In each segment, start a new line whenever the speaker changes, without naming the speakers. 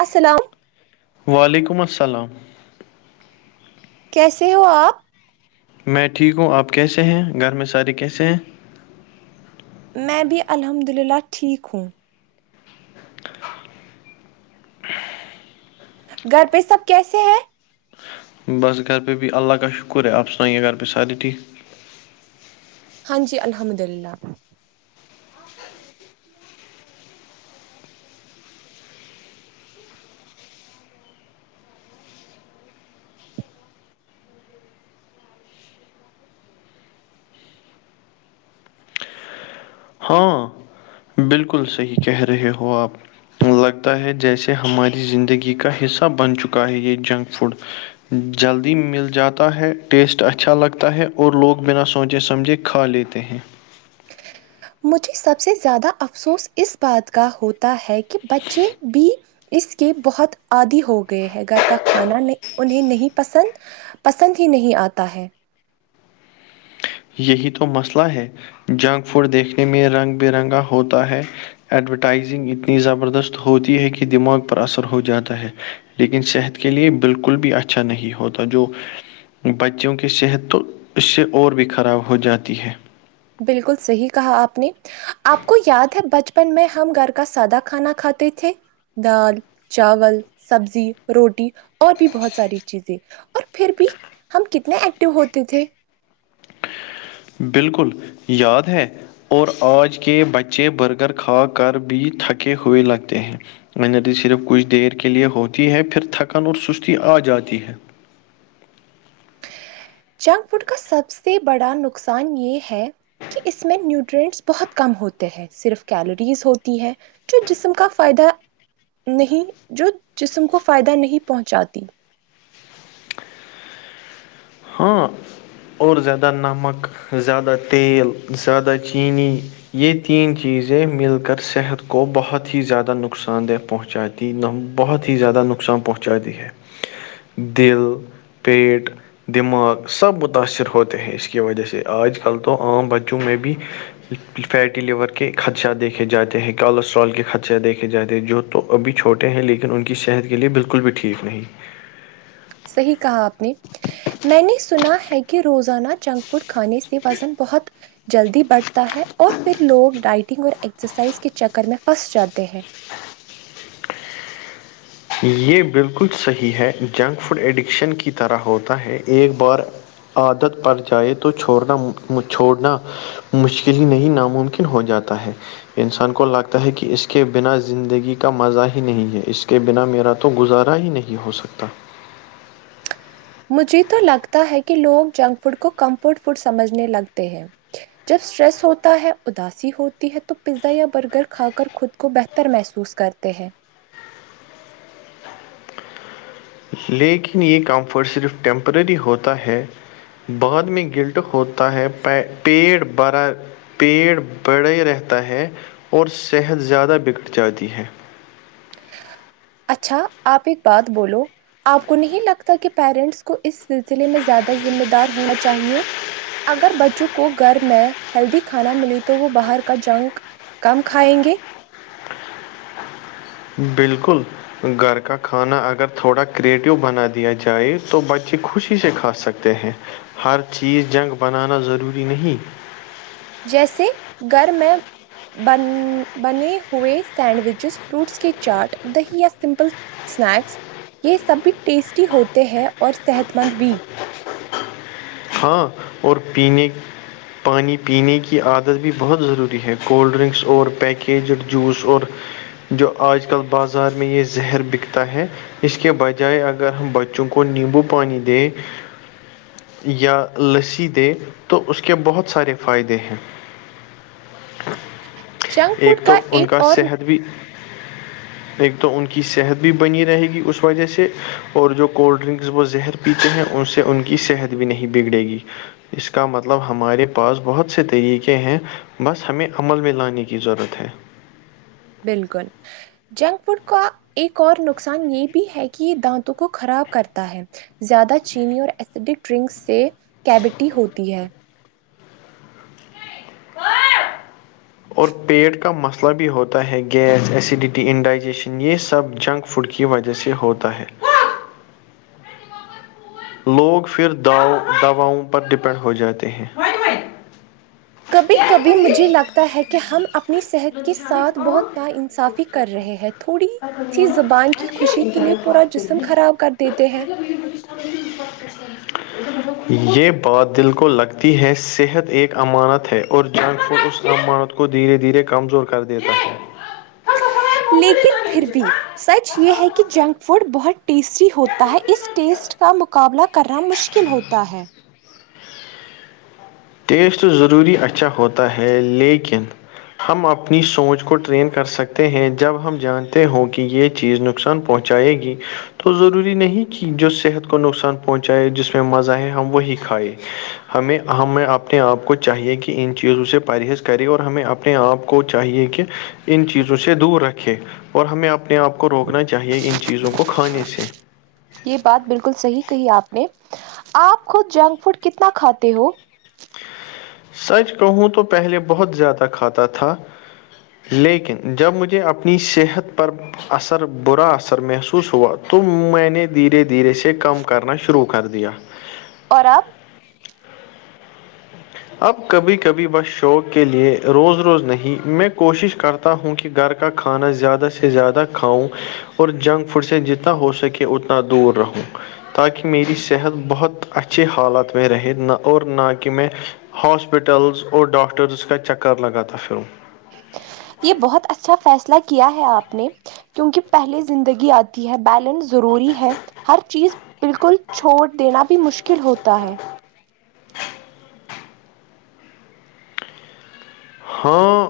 السلام
وعلیکم السلام
کیسے ہو آپ
میں ٹھیک ہوں آپ کیسے ہیں گھر میں سارے کیسے ہیں
میں بھی الحمد للہ ٹھیک ہوں گھر پہ سب کیسے ہیں
بس گھر پہ بھی اللہ کا شکر ہے آپ سنائیں گھر پہ سارے ٹھیک
ہاں جی الحمد للہ [inaudible]
ہاں بالکل صحیح کہہ رہے ہو آپ لگتا ہے جیسے ہماری زندگی کا حصہ بن چکا ہے یہ جنک فوڈ جلدی مل جاتا ہے ٹیسٹ اچھا لگتا ہے اور لوگ بنا سوچے سمجھے کھا لیتے ہیں
مجھے سب سے زیادہ افسوس اس بات کا ہوتا ہے کہ بچے بھی اس کے بہت عادی ہو گئے ہیں گھر کا کھانا انہیں نہیں پسند پسند ہی نہیں آتا ہے
یہی تو مسئلہ ہے جنک فوڈ دیکھنے میں رنگ برنگا ہوتا ہے ایڈورٹائزنگ اتنی زبردست ہوتی ہے کہ دماغ پر اثر ہو جاتا ہے لیکن صحت کے لیے بالکل بھی اچھا نہیں ہوتا جو بچوں کی صحت تو اس سے اور بھی خراب ہو جاتی ہے
بالکل صحیح کہا آپ نے آپ کو یاد ہے بچپن میں ہم گھر کا سادہ کھانا کھاتے تھے دال چاول سبزی روٹی اور بھی بہت ساری چیزیں اور پھر بھی ہم کتنے ایکٹو ہوتے تھے
بالکل یاد ہے اور آج کے بچے برگر کھا کر بھی تھکے ہوئے لگتے ہیں انرجی صرف کچھ دیر کے لئے ہوتی ہے پھر تھکن اور سستی آ جاتی ہے
جنک فوڈ کا سب سے بڑا نقصان یہ ہے کہ اس میں نیوٹرینٹس بہت کم ہوتے ہیں صرف کیلوریز ہوتی ہے جو جسم کا فائدہ نہیں جو جسم کو فائدہ نہیں پہنچاتی
ہاں اور زیادہ نمک زیادہ تیل زیادہ چینی یہ تین چیزیں مل کر صحت کو بہت ہی زیادہ نقصان دہ پہنچاتی یہ بہت ہی زیادہ نقصان پہنچاتی ہے دل پیٹ دماغ سب متاثر ہوتے ہیں اس کی وجہ سے آج کل تو عام بچوں میں بھی فیٹی لیور کے خدشات دیکھے جاتے ہیں کوالسٹرال کے خدشات دیکھے جاتے ہیں جو تو ابھی چھوٹے ہیں لیکن ان کی صحت کے لیے بالکل بھی ٹھیک نہیں
صحیح کہا آپ نے میں نے سنا ہے کہ روزانہ جنک فوڈ کھانے سے وزن بہت جلدی بڑھتا ہے اور پھر لوگ ڈائٹنگ اور ایکسرسائز کے چکر میں پھنس جاتے ہیں
یہ بالکل صحیح ہے جنک فوڈ ایڈکشن کی طرح ہوتا ہے ایک بار عادت پڑ جائے تو چھوڑنا چھوڑنا مشکل ہی نہیں ناممکن ہو جاتا ہے انسان کو لگتا ہے کہ اس کے بنا زندگی کا مزہ ہی نہیں ہے اس کے بنا میرا تو گزارا ہی نہیں ہو سکتا
مجھے تو لگتا ہے کہ لوگ جنک فوڈ کو کمفرٹ فوڈ سمجھنے لگتے ہیں جب اسٹریس ہوتا ہے اداسی ہوتی ہے تو پیزا یا برگر کھا کر خود کو بہتر محسوس کرتے ہیں
لیکن یہ کمفرٹ صرف ٹیمپرری ہوتا ہے بعد میں گلٹ ہوتا ہے پا پیٹ بھرا پیٹ بڑھے رہتا ہے اور صحت زیادہ بگڑ جاتی ہے
اچھا آپ ایک بات بولو آپ کو نہیں لگتا کہ پیرنٹس کو اس سلسلے میں زیادہ ذمہ دار ہونا چاہیے اگر بچوں کو گھر میں ہیلدی کھانا ملے تو وہ باہر کا جنک کم کھائیں گیں
بالکل گھر کا کھانا اگر تھوڑا کریٹو بنا دیا جائے تو بچے خوشی سے کھا سک تے ہیں ہر چیز جنگ بنانا ضروری نہیں
جیسے گھر میں بن بنے ہوئے سینڈوچز فروٹس کے چاٹ دہی یا سمپل اسنیکس یہ سب بھی ٹیسٹی ہوتے ہیں اور صحت مند بھی
ہاں اور پینے پانی پینے کی عادت بھی بہت ضروری ہے کولڈ ڈرنکس اور پیکیجڈ جوس اور جو آج کل بازار میں یہ زہر بکتا ہے اس کے بجائے اگر ہم بچوں کو نیمبو پانی دیں یا لسی دے تو اس کے بہت سارے فائدے ہیں
جنک فوڈ کا ایک اور
ابھی ایک تو ان کی صحت بھی بنی رہے گی اس وجہ سے اور جو کولڈ ڈرنکس وہ زہر پیتے ہیں ان سے ان کی صحت بھی نہیں بگڑے گی اس کا مطلب ہمارے پاس بہت سے طریقے ہیں بس ہمیں عمل میں لانے کی ضرورت ہے
بالکل جنک فوڈ کا ایک اور نقصان یہ بھی ہے کہ یہ دانتوں کو خراب کرتا ہے زیادہ چینی اور ایسیڈک ڈرنکس سے کیوٹی ہوتی ہے
اور پیٹ کا مسلہ بھی ہوتا ہے گیس ایسیڈیٹی انڈائجیشن یہ سب جنگ فوڈ کی وجہ سے ہوتا ہے لوگ پھر داؤ دواؤں پر ڈپینڈ ہو جاتے ہیں
کبھی کبھی مجھے لگتا ہے کہ ہم اپنی صحت کے ساتھ بہت نا انصافی کر رہے ہیں تھوڑی سی زبان کی خوشی کے لیے پورا جسم
ہیں
خراب کر دیتے ہیں
یہ بات دل کو لگتی ہے صحت ایک امانت ہے اورجنگ فوڈ اس امانت کو کو دھیرے دھیرے کمزور کر دیتا ہے
لیکن پھر بھی سچ یہ ہے کہ جنک فوڈ بہت ٹیسٹی ہوتا ہے اس
ہے
ٹیسٹ کا مقابلہ کرنا مشکل ہوتا ہے
ٹیسٹ تو ضروری اچھا ہوتا ہے لیکن ہم اپنی سوچ کو ٹرین کر سکتے ہیں جب ہم جانتے ہوں کہ یہ چیز نقصان پہنچائے گی تو ضروری نہیں کہ جو صحت کو نقصان پہنچائے جس میں مزہ آئے ہم وہی کھائے ہمیں ہمیں آپ اپنے آپ کو چاہیے کہ ان چیزوں سے پرہیز کرے اور ہمیں اپنے آپ کو چاہیے کہ ان چیزوں سے دور رکھے اور ہمیں اپنے آپ کو روکنا چاہیے ان چیزوں کو کھانے سے
یہ بات بالکل صحیح کہی آپ نے آپ خود جنک فوڈ کتنا کھاتے ہو
سچ کہوں تو پہلے بہت زیادہ کھاتا تھا لیکن جب مجھے اپنی صحت پر اثر برا اثر محسوس ہوا تو میں نے دھیرے دھیرے سے کم کرنا شروع کر دیا
اور آب
اب کبھی کبھی بس شوق کے لئے روز روز نہیں میں کوشش کرتا پتہ ہوں کہ گھر کا کھانا زیادہ سے زیادہ کھاؤں اور جنک فوڈ سے جتنا زیادہ ہو سکے اتنا دور رہوں تاکہ میری صحت بہت اچھے حالات میں رہے نہ اور نہ کہ میں ہاسپٹلز اور ڈاکٹرز کا چکر لگا تھا پھر وہ
یہ بہت اچھا فیصلہ کیا ہے آپ نے کیونکہ پہلے زندگی آتی ہے بیلنس ضروری ہے ہر چیز بالکل چھوڑ دینا بھی مشکل ہوتا ہے
ہاں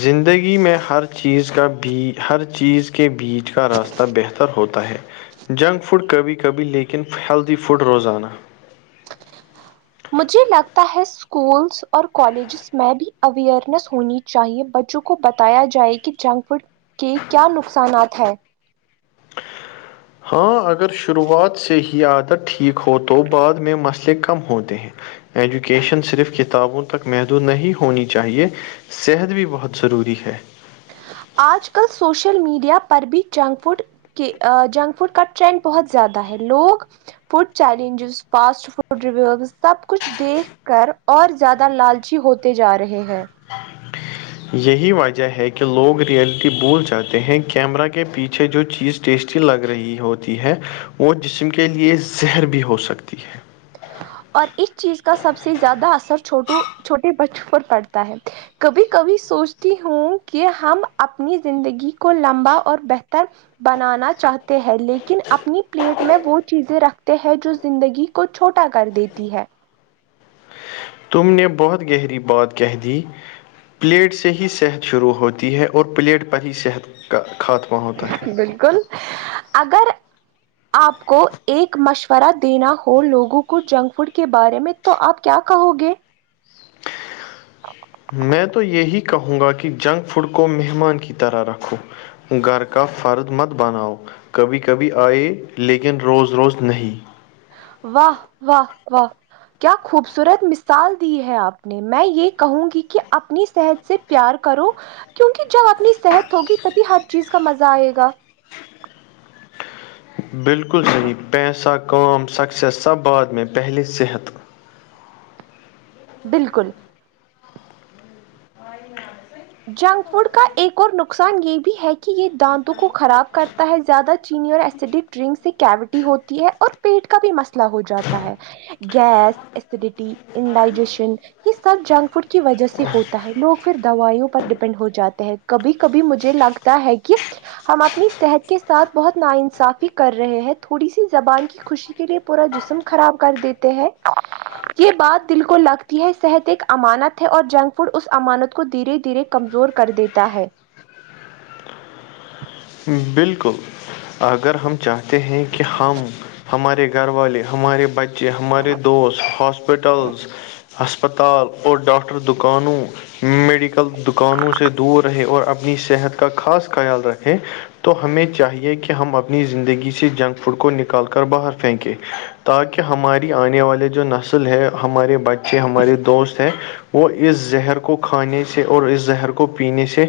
زندگی میں ہر چیز کا بھی ہر چیز کے بیچ کا راس تہ بہتر ہوتا ہے جنک فوڈ کبھی کبھی لیکن ہیلدی فوڈ روزانہ
مجھے لگتا ہے اسکولس اور کالج س میں اویئرنیس ہونی چاہیے بچوں کو بتایا جائے کہ جنک فوڈ کے کیا نقصانات ہیں
ہاں اگر شروعات سے ہی عادت ٹھیک ہو تو بعد میں مسئلے کم ہوتے ہیں ایجوکیشن صرف کتابوں تک محدود نہیں ہونی چاہیے صحت بھی بہت ضروری ہے
آج کل سوشل میڈیا پر بھی جنک فوڈ کہ جنک فوڈ کا ٹرینڈ بہت زیادہ ہے لوگ food challenges fast food reviews سب کچھ دیکھ کر اور زیادہ لالچی ہوتے جا رہے ہیں
یہی وجہ ہے کہ لوگ ریئلٹی بھول جاتے ہیں کیمرہ کے پیچھے جو چیز ٹیسٹی لگ رہی ہوتی ہے وہ جسم کے لیے زہر بھی ہو سکتی ہے
اور اس چیز کا سب سے زیادہ اثر چھوٹو چھوٹے بچوں پر پڑتا ہے کبھی کبھی سوچتی ہوں کہ ہم اپنی زندگی کو لمبا اور بہتر بنانا چاہتے ہیں لیکن اپنی پلیٹ میں وہ چیزیں رکھتے ہیں جو زندگی کو چھوٹا کر دیتی ہے
تم نے بہت گہری بات کہہ دی پلیٹ سے ہی صحت شروع ہوتی ہے اور پلیٹ پر ہی صحت کا کھاتم
بالکل اگر آپ کو ایک مشورہ دینا ہو لوگوں کو جنک فوڈ کے بارے میں تو آپ کیا کہو گے
میں تو یہی کہوں گا کہ جنک فوڈ کو مہمان کی طرح رکھو گھر کا فرد مت بناؤ کبھی کبھی آئے لیکن روز روز نہیں
واہ واہ واہ کیا خوبصورت مثال دی ہے آپ نے میں یہ کہوں گی کہ اپنی صحت سے پیار کرو کیونکہ جب اپنی صحت ہوگی تبھی ہر چیز کا مزہ آئے گا
بالکل صحیح پیسہ کام سکسیس سب بعد میں پہلے صحت
بالکل
[unintelligible]
جنک فوڈ کا ایک اور نقصان یہ بھی ہے کہ یہ دانتوں کو خراب کرتا ہے زیادہ چینی اور ایسڈک ڈرنک سے کیاوٹی ہوتی ہے اور پیٹ کا بھی مسئلہ ہو جاتا ہے گیس ایسیڈیٹی انڈائجیشن یہ سب جنک فوڈ کی وجہ سے ہوتا ہے لوگ پھر دوائیوں ڈیپینڈ ہو جاتے ہے کبھی کبھی مجھے لگتا ہے کہ ہم اپنی صحت کے ساتھ بہت نا انصافی کر رہے ہیں تھوڑی سی زبان کی خوشی کے لیے پورا جسم خراب کر دیتے ہیں یہ بات دل کو لگ یہ صحت ایک امانت ہے اور جنک فوڈ اس امانت کو دھیرے دھیرے کمزور کر دیتا ہے
بالکل اگر ہم چاہتے ہیں کہ ہم ہمارے گھر والے ہمارے بچے ہمارے دوست ہاسپٹلس ہسپتال اور ڈاکٹر دکانوں میڈیکل دکانوں سے دور رہے اور اپنی صحت کا خاص خیال رکھے تو ہمیں چاہیے کہ ہم اپنی زندگی سے جنک فوڈ کو نکال کر باہر پھینکیں تاکہ ہماری آنے والے جو نسل ہے ہمارے بچے ہمارے دوست ہیں وہ اس زہر کو کھانے سے اور اس زہر کو پینے سے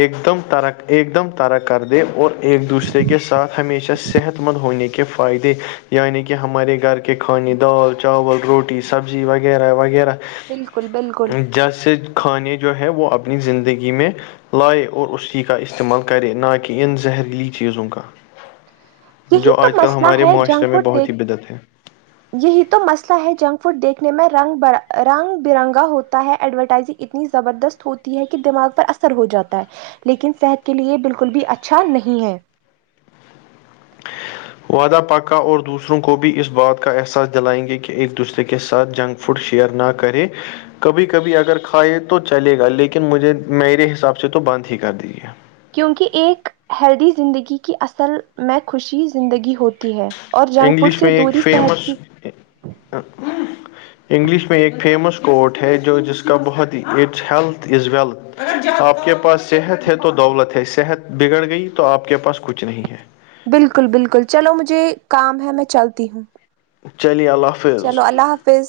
ایک دم ترک ایک دم طرک کر دے اور ایک دوسرے کے ساتھ ہمیشہ صحت مند ہونے کے فائدے یعنی کہ ہمارے گھر کے کھانے دال چاول روٹی سبزی وغیرہ وغیرہ
بالکل بالکل
جیسے کھانے جو ہے وہ اپنی زندگی میں لائے اور اسی کا استعمال کرے نہ کہ ان زہریلی چیزوں کا
یہی
جو
تو
آج کل
مسئلہ
ہمارے
ہے
معاشرے
جنک
میں
فوڈ
بہت
دیکھ
ہی بدت ہے
یہی تو مسئلہ ہے جنک فوڈ دیکھنے میں رنگ رنگ برنگا ہوتا ہے ایڈورٹائزنگ اتنی زبردست ہوتی ہے کہ دماغ پر اثر ہو جاتا ہے لیکن صحت کے لیے بالکل بھی اچھا نہیں ہے
وعدہ پکا اور دوسروں کو بھی اس بات کا احساس دلائیں گے کہ ایک دوسرے کے ساتھ جنگ فوٹ شیر نا کرے کبھی کبھی اگر کھائے تو چلے گا لیکن مجھے میرے حساب سے تو بند ہی کر دیجیے
کیونکہ ایک ہیلدی زندگی کی اصل میں خوشی زندگی ہوتی ہے اور جنک فوڈ
انگلش
سے
میں ایک
دوری صحت
فیمس
کی
[unintelligible] انگلش میں ایک فیمس کوٹ ہے جو جس کا بہت ہی اٹس ہیلتھ از ویلتھ آپ کے پاس صحت ہے تو دولت ہے صحت بگڑ گئی تو آپ کے پاس کچھ نہیں ہے
بالکل بالکل چلو مجھے کام ہے میں چلتی ہوں
چلیے اللہ حفظ
چلو اللہ حافظ